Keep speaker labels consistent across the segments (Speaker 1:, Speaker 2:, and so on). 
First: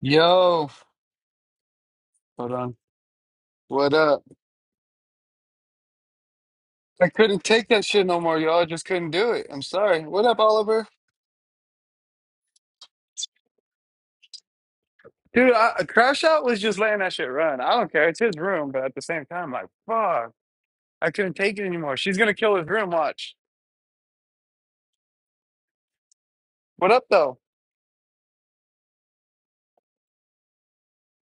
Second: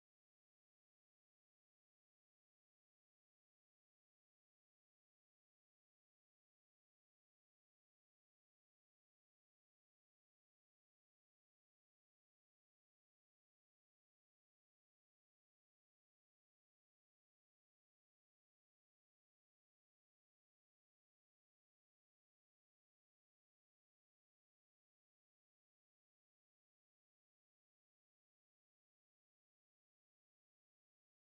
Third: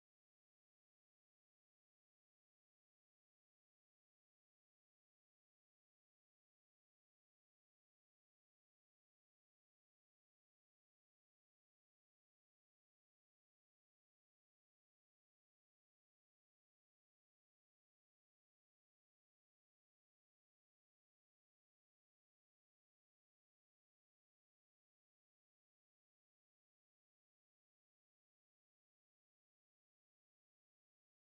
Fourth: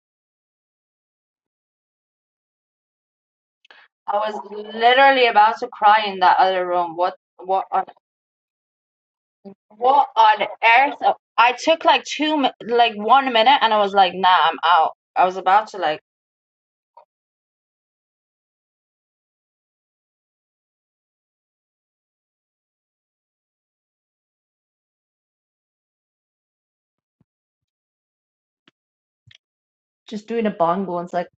Speaker 1: Yo, hold on. What
Speaker 2: I
Speaker 1: up?
Speaker 2: was literally about to cry in that other room.
Speaker 1: I
Speaker 2: What
Speaker 1: couldn't
Speaker 2: what
Speaker 1: take
Speaker 2: on
Speaker 1: that shit no more, y'all. I just couldn't do it. I'm sorry.
Speaker 2: what
Speaker 1: What up,
Speaker 2: on
Speaker 1: Oliver?
Speaker 2: earth? I took like two mi- like one minute and I was like, nah, I'm out. I was
Speaker 1: Dude,
Speaker 2: about
Speaker 1: I,
Speaker 2: to
Speaker 1: a
Speaker 2: like
Speaker 1: crash out was just letting that shit run. I don't care. It's his room, but at the same time, like, fuck. I couldn't take it anymore. She's gonna kill his room. Watch. What up, though?
Speaker 2: Just doing a bongo and it's like,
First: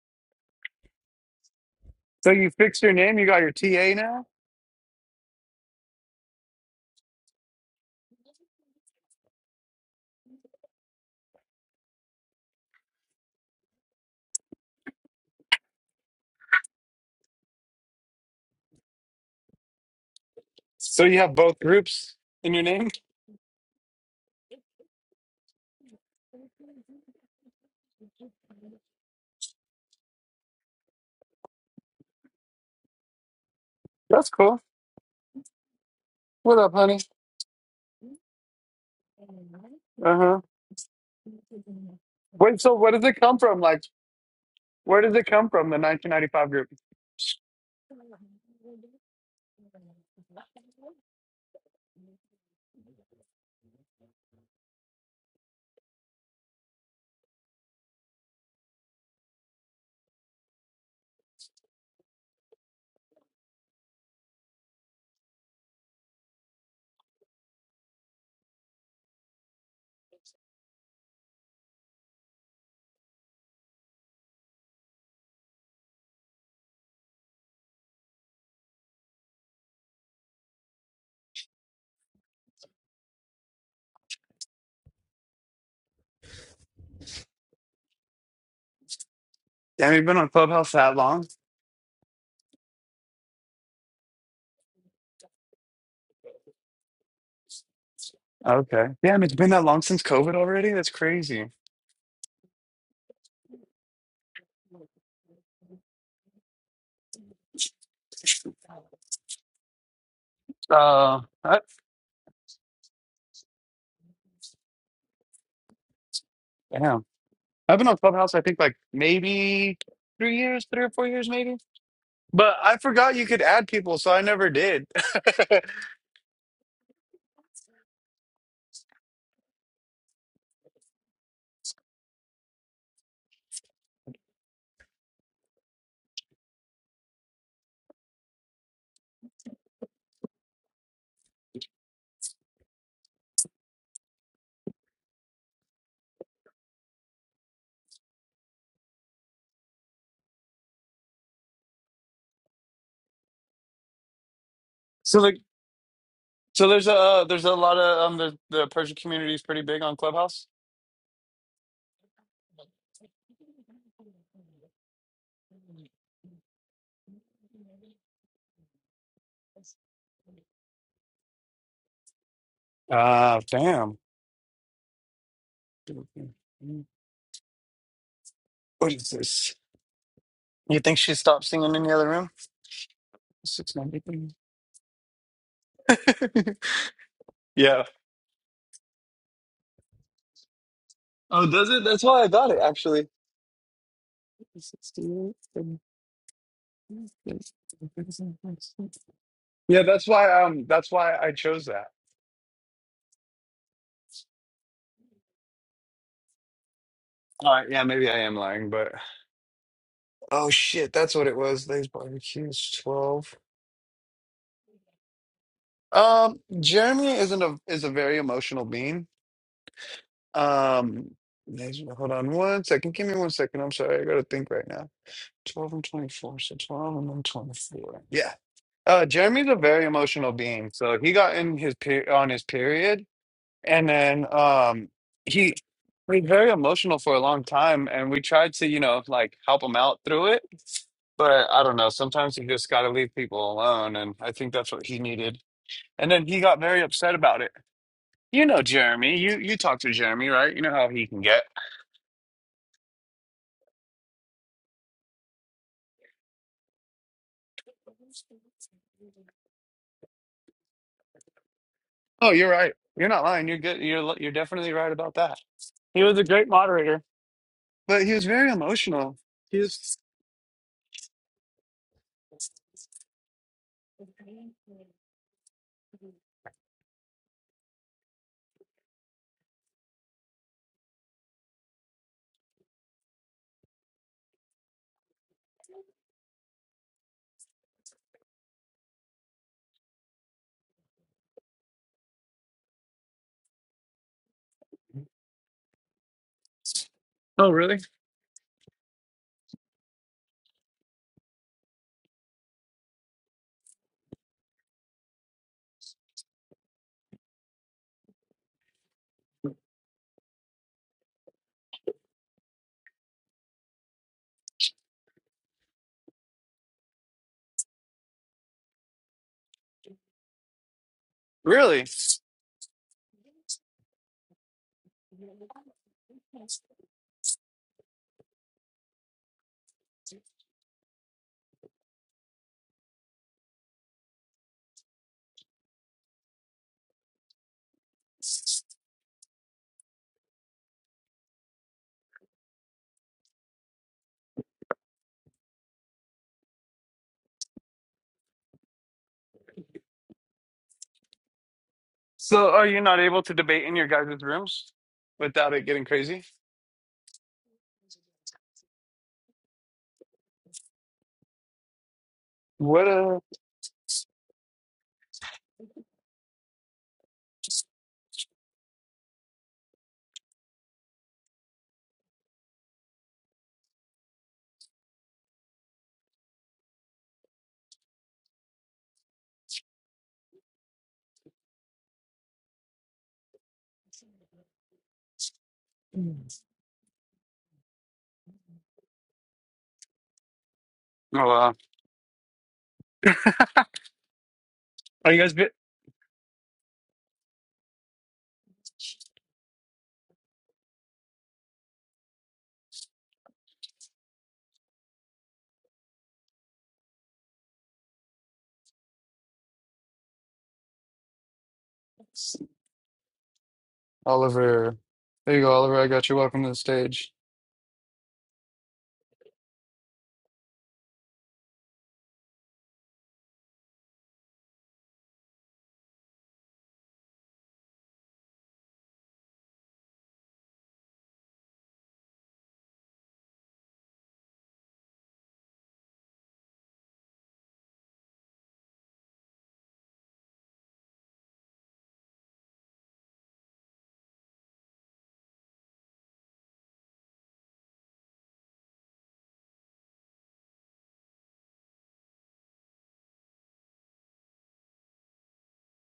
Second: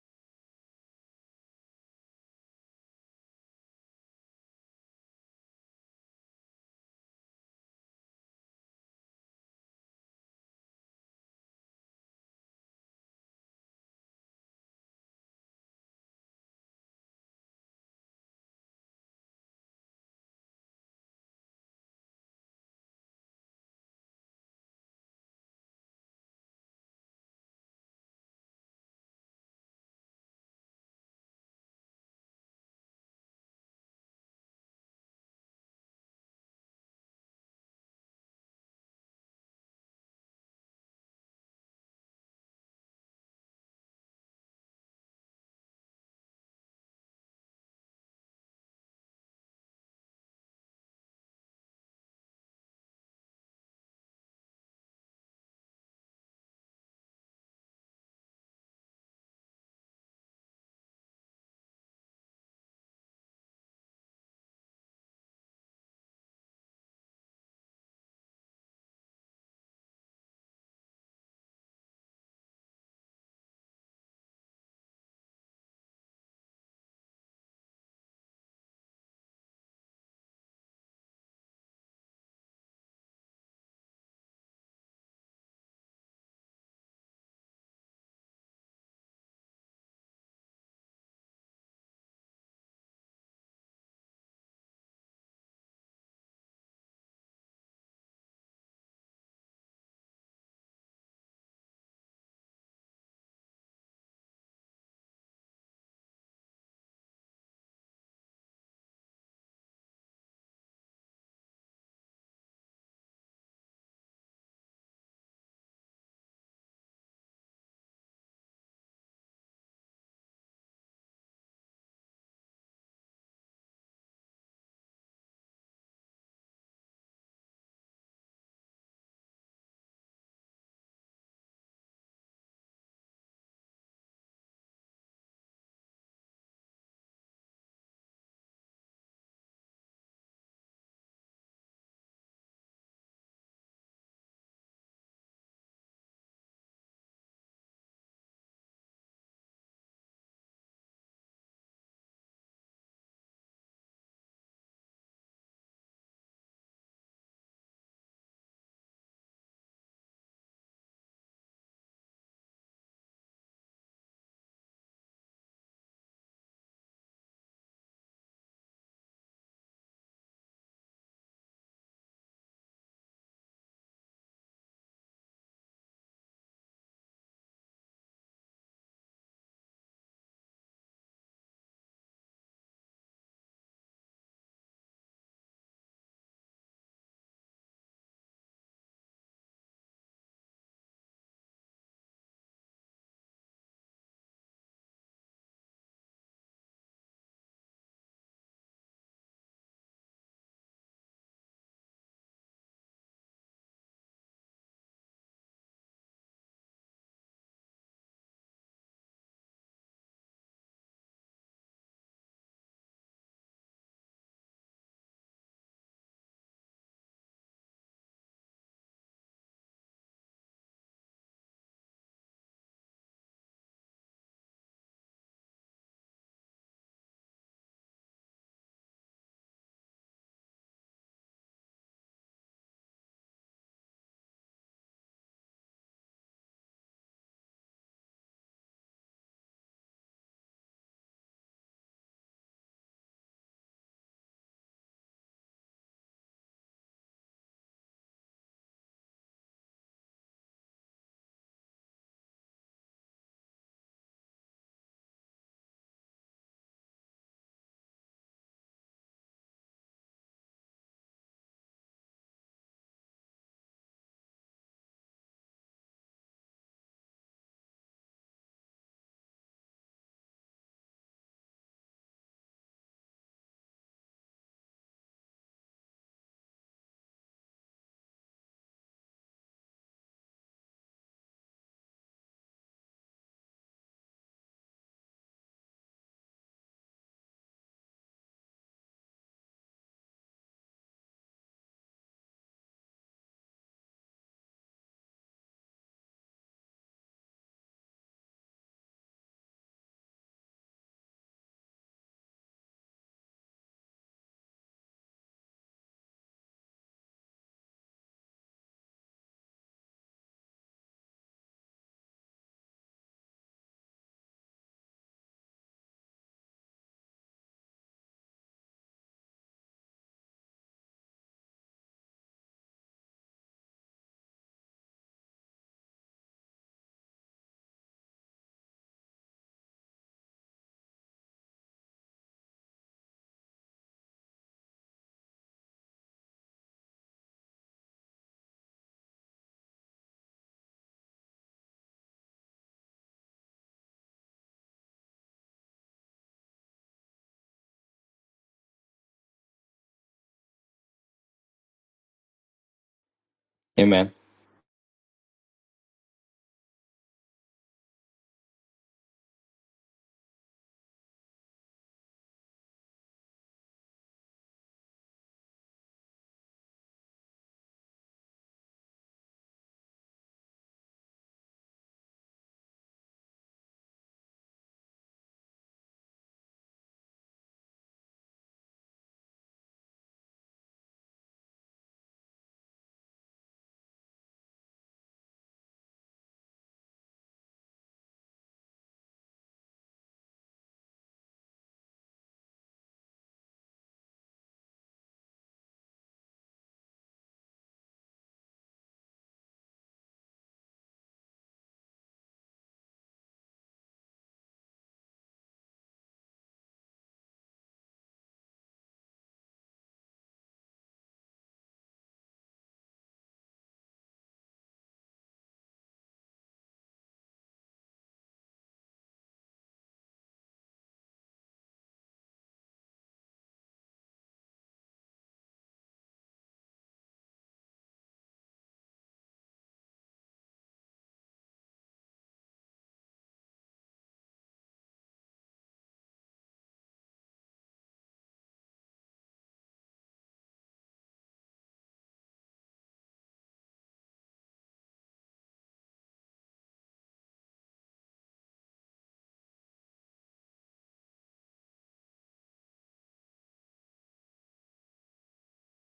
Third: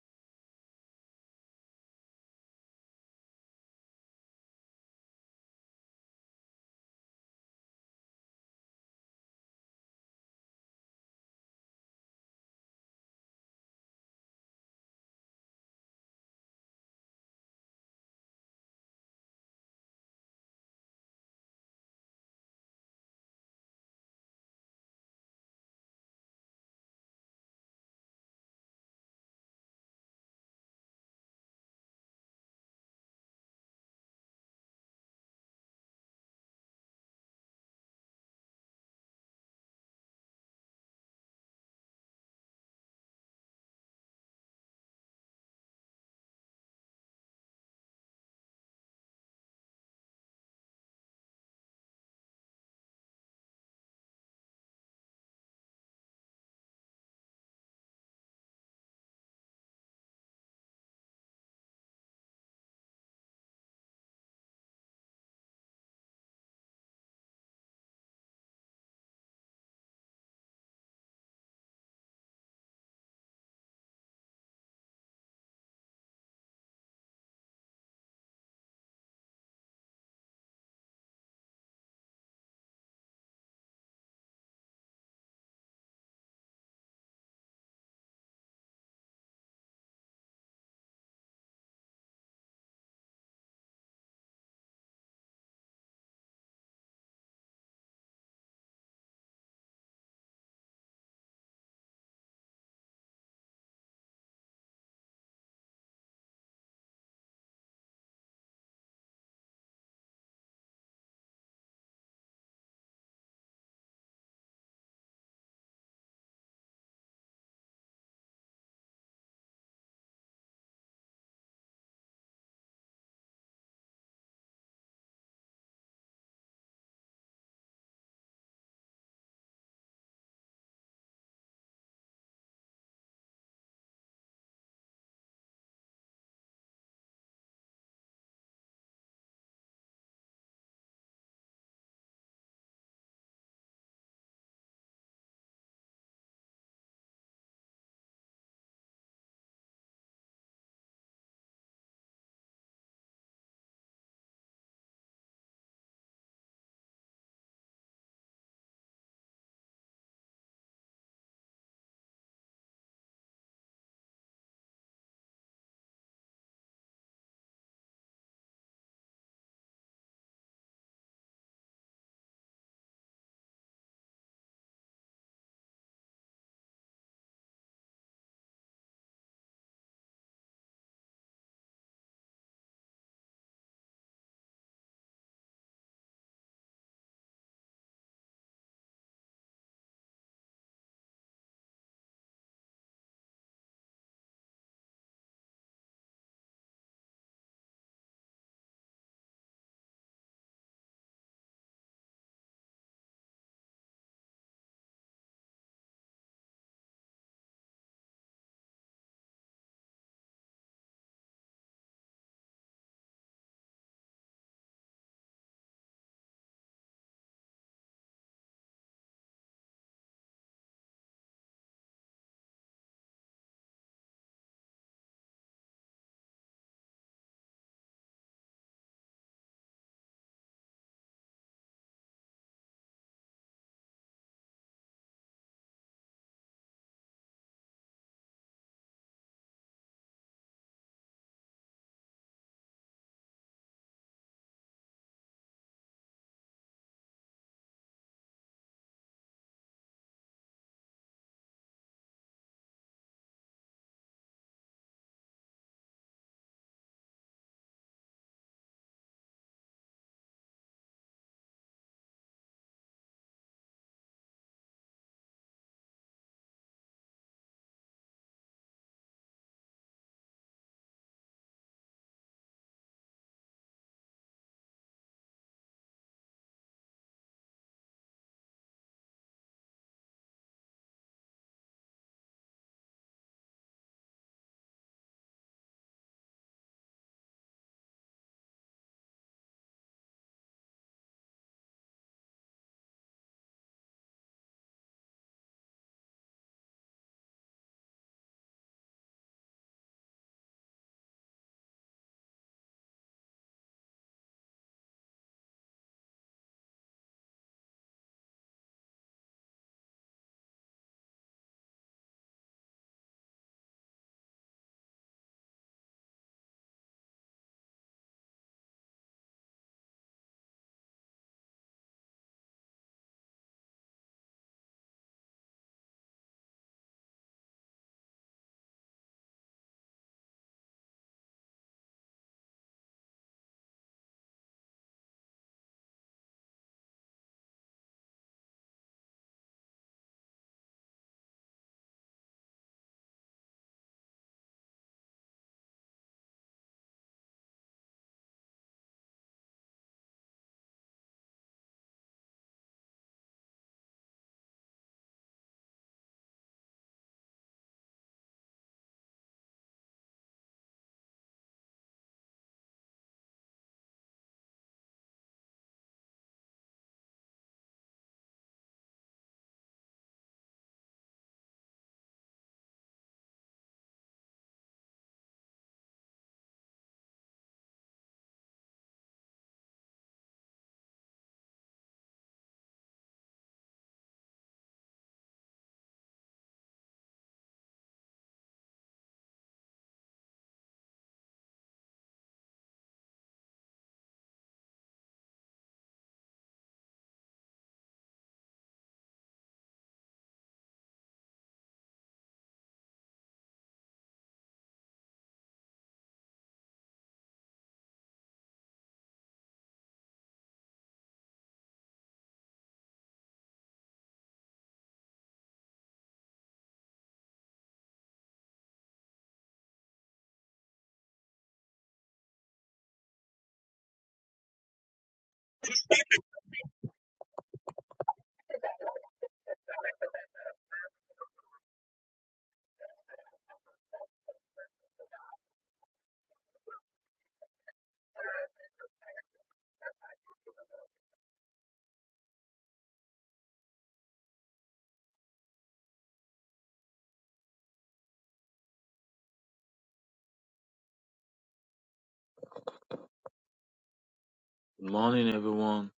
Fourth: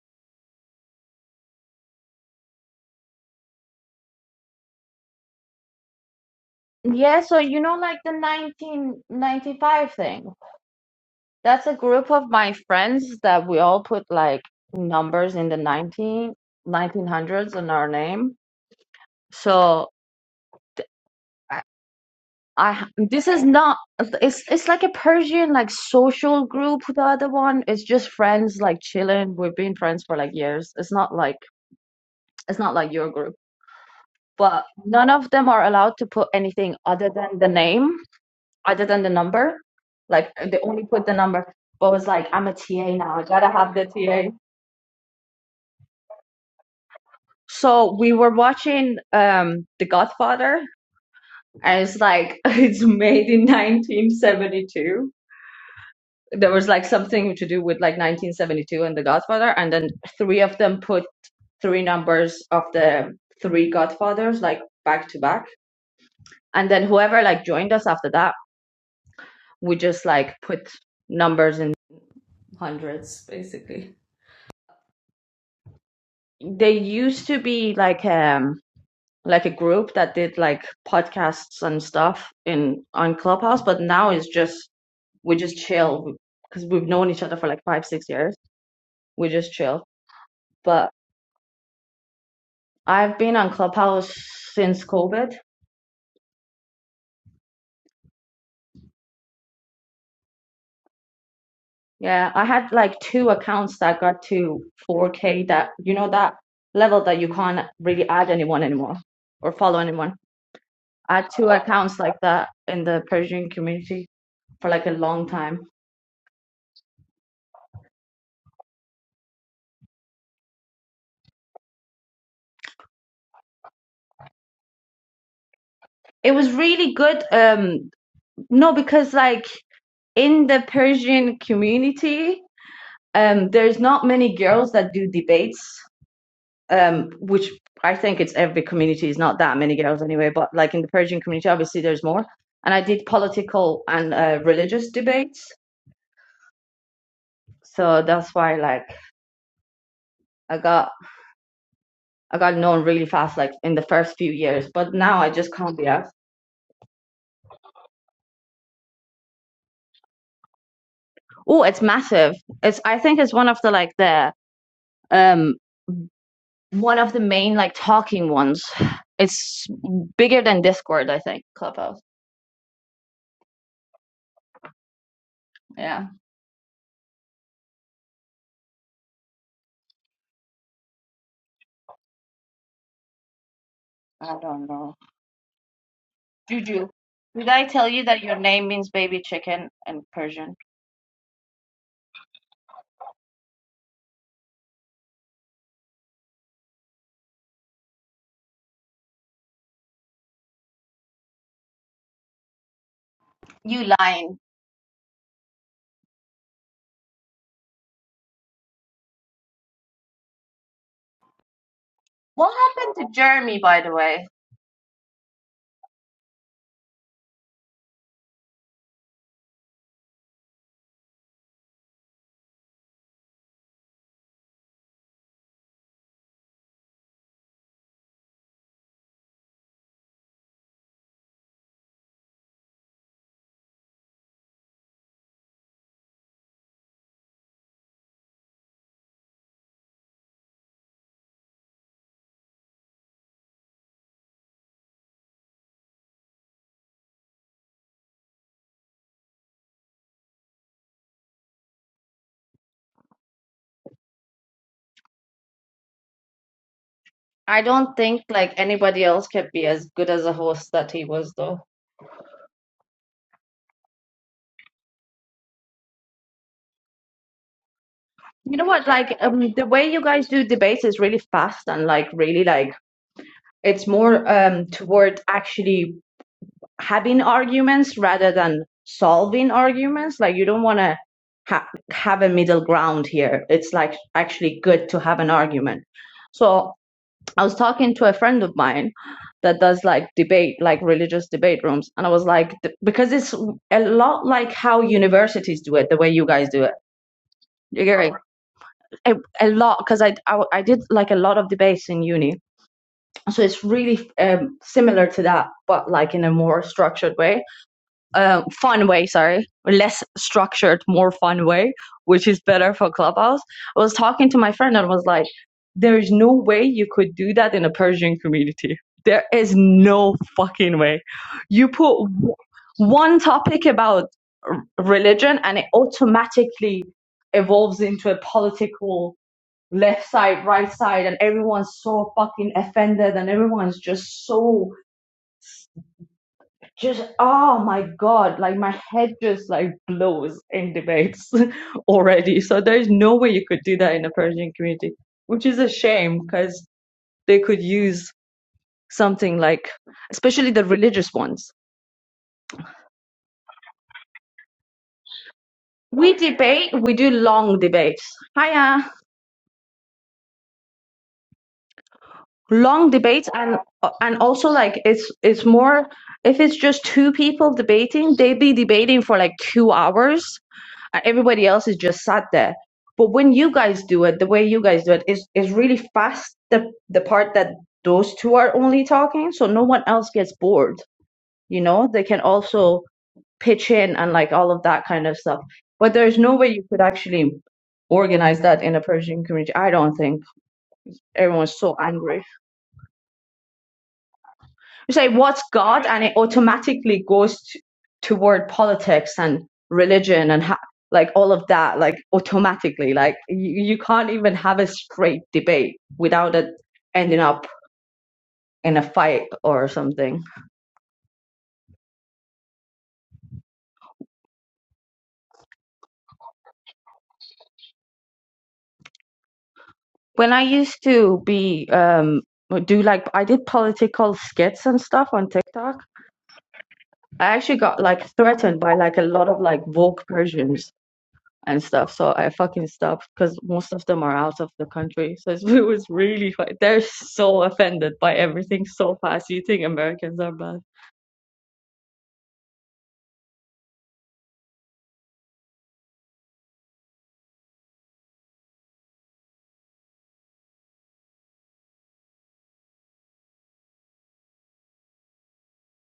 Speaker 1: So you fixed your name. You got your TA now.
Speaker 2: yeah, so you know, like the 1995 thing. That's a group of my friends that we all put like numbers in the nineteen nineteen hundreds in our name. So
Speaker 1: So you have
Speaker 2: I
Speaker 1: both groups in your
Speaker 2: I
Speaker 1: name.
Speaker 2: ha- this is not it's it's like a Persian like social group. The other one is just friends like chilling. We've been friends for like years. It's not like it's not like your group.
Speaker 1: That's cool.
Speaker 2: But none of them are allowed to put
Speaker 1: What up,
Speaker 2: anything
Speaker 1: honey?
Speaker 2: other than the name, other than the number.
Speaker 1: Uh
Speaker 2: Like
Speaker 1: huh.
Speaker 2: they only put the number. But it was like I'm a
Speaker 1: Wait. So where
Speaker 2: TA
Speaker 1: does
Speaker 2: now.
Speaker 1: it
Speaker 2: I
Speaker 1: come
Speaker 2: gotta
Speaker 1: from?
Speaker 2: have
Speaker 1: Like,
Speaker 2: the TA.
Speaker 1: where does it come from? The 1995 group.
Speaker 2: So we were watching um The Godfather, and it's like it's made in 1972 there was like something to do with like 1972 and The Godfather, and then three of them put three numbers of the three Godfathers like back to back, and then whoever like joined us after that, we just like put numbers in hundreds basically. They used to be like um like a group that did like podcasts and stuff in on Clubhouse, but now it's just we just chill because we've known each other for like five six years. We just chill,
Speaker 1: Damn, you've been on Clubhouse
Speaker 2: but
Speaker 1: that long.
Speaker 2: I've been on Clubhouse since COVID.
Speaker 1: Okay. Damn, it's been that long since COVID already? That's crazy.
Speaker 2: Yeah, I had like two accounts that got to 4K that, you know, that level that you can't really add anyone anymore or follow anyone. I
Speaker 1: Uh,
Speaker 2: had two
Speaker 1: I,
Speaker 2: accounts like that in the Persian community for like a long time.
Speaker 1: damn. I've been on Clubhouse, I think, like maybe three years, three or four years, maybe. But I forgot you could add people, so I never did.
Speaker 2: It was really good. Um, no, because like in the Persian community, um, there's not many girls that do debates um, which I think it's every community is not that many girls anyway, but like in the Persian community, obviously there's more. And I did political and uh, religious debates, so that's why like I got I got known really fast, like in the first few years. But now
Speaker 1: so
Speaker 2: I
Speaker 1: like,
Speaker 2: just can't be asked.
Speaker 1: so there's a uh, there's a lot of um the the Persian community is pretty big on Clubhouse.
Speaker 2: Oh, it's massive. It's I think it's one of the like the um one of the main like talking ones. It's bigger than Discord, I think. Clubhouse.
Speaker 1: Ah, damn.
Speaker 2: Yeah.
Speaker 1: What is this? You think she stopped singing in the other room? Six ninety
Speaker 2: I
Speaker 1: three.
Speaker 2: don't know. Juju, did I
Speaker 1: Yeah.
Speaker 2: tell you that your name means baby chicken in Persian?
Speaker 1: Oh, does it? That's why I got it, actually. sixty-eight, Yeah, that's why. Um, that's why I chose that.
Speaker 2: You lying.
Speaker 1: All right. Yeah, maybe I am lying, but oh shit, that's what it was. These
Speaker 2: What
Speaker 1: barbecues
Speaker 2: happened to
Speaker 1: twelve.
Speaker 2: Jeremy, by the way?
Speaker 1: Um, Jeremy isn't a is a very emotional being. Um, there's- hold on one second. Give me one second. I'm sorry. I gotta think right now. Twelve and twenty four. So twelve and then twenty four. Yeah. Uh, Jeremy's a very emotional being, so he got in his per on his period, and then um, he was very emotional for a long time, and we tried to, you know, like help him out through it, but I don't know. Sometimes you just got to leave people alone, and I think that's what he needed. And then he got very upset about it. You know, Jeremy, you you talk to Jeremy, right? You know how he can get.
Speaker 2: I don't think like anybody else could be as good as a host that he was, though.
Speaker 1: Oh, you're right. You're not lying. You're good. You're you're definitely right about that. He was a great moderator, but he was very
Speaker 2: You know what? Like
Speaker 1: emotional.
Speaker 2: um,
Speaker 1: He
Speaker 2: the way
Speaker 1: was.
Speaker 2: you guys do debates is really fast and like really like it's more um toward actually having arguments rather than solving arguments. Like you don't want to ha- have a middle ground here. It's like actually good to have an argument. So I was talking to a friend of mine that does like debate, like religious debate rooms, and I was like, th- because it's a lot like how universities do it, the way you guys do it.
Speaker 1: Oh, really?
Speaker 2: You get it? A, a lot, because I, I I did like a lot of debates in uni, so it's really um, similar to that, but like in a more structured way uh, fun way, sorry, less structured, more fun way, which is better for Clubhouse. I was talking to my friend and was like, there is no way you could do that in a Persian community. There is no fucking way. You
Speaker 1: Really?
Speaker 2: put w- one topic about r- religion and it automatically evolves into a political left side, right side, and everyone's so fucking offended and everyone's just so just oh my god like my head just like blows in debates already so there's no way you could do that in a persian community which is a shame because they could use something like especially the religious ones
Speaker 1: So, are you not able to debate in your
Speaker 3: Amen.
Speaker 1: guys' rooms without it getting
Speaker 2: we
Speaker 1: crazy?
Speaker 2: debate we do long debates hiya
Speaker 1: What
Speaker 2: long
Speaker 1: a. Oh,
Speaker 2: debates and and also like it's it's more if it's just two people debating they'd be debating for like two hours Uh, Everybody else is just sat there. But when you guys do it, the way you guys do it is is really fast. The the part that those two are only talking, so no one else gets bored. You know, they can also pitch in and like all of that kind of stuff. But there's no way you could actually organize that in a Persian community. I don't think
Speaker 1: wow.
Speaker 2: everyone's so angry. you say
Speaker 1: Are you guys
Speaker 2: what's
Speaker 1: bit?
Speaker 2: God, and it automatically goes t- toward politics and religion and ha- like all of that, like automatically. Like you, you can't even have a straight debate without it ending up in a fight or something.
Speaker 1: Oliver, there you go, Oliver. I got you. Welcome to the stage.
Speaker 2: When I used to be um do like I did political skits and stuff on TikTok. I actually got like threatened by like a lot of like woke Persians and stuff. So I fucking stopped because most of them are out of the country. So it's, it was really fu- they're so offended by everything so fast. You think Americans are bad?
Speaker 4: Good morning, everyone.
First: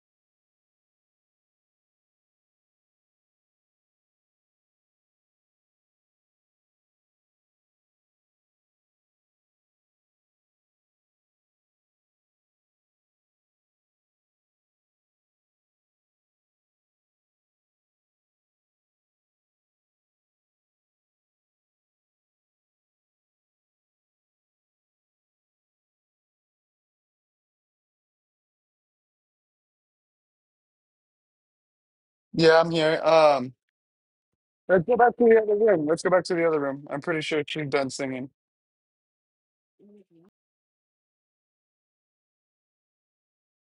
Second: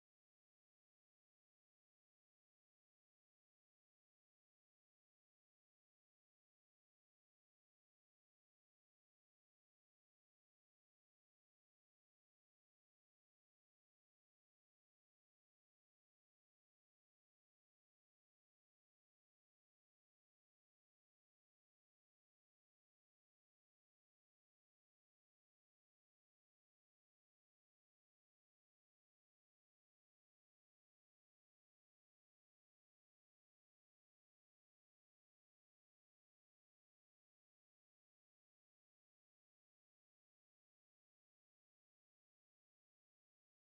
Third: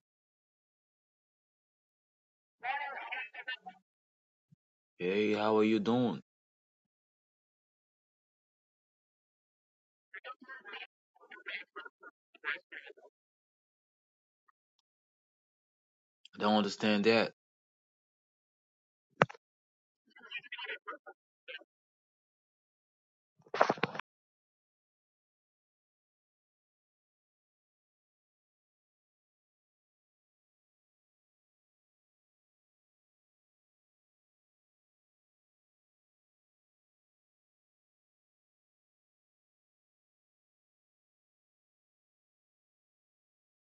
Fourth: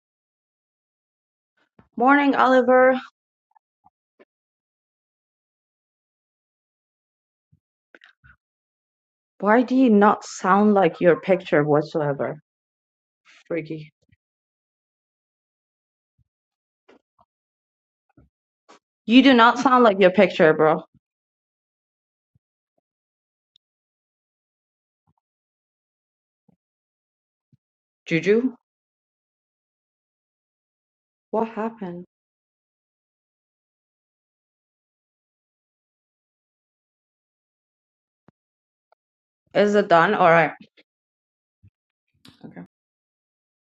Speaker 2: Morning, Oliver.
Speaker 4: Hey, how are you doing?
Speaker 2: Why do you not sound like your picture whatsoever? Freaky.
Speaker 4: I don't understand that.
Speaker 2: You do not sound like your picture, bro. Juju, what happened?
Speaker 1: Yeah, I'm here. Um, let's go back to the other room. Let's go back to the other room. I'm pretty sure she's done singing.
Speaker 2: Is it done? All right. Okay.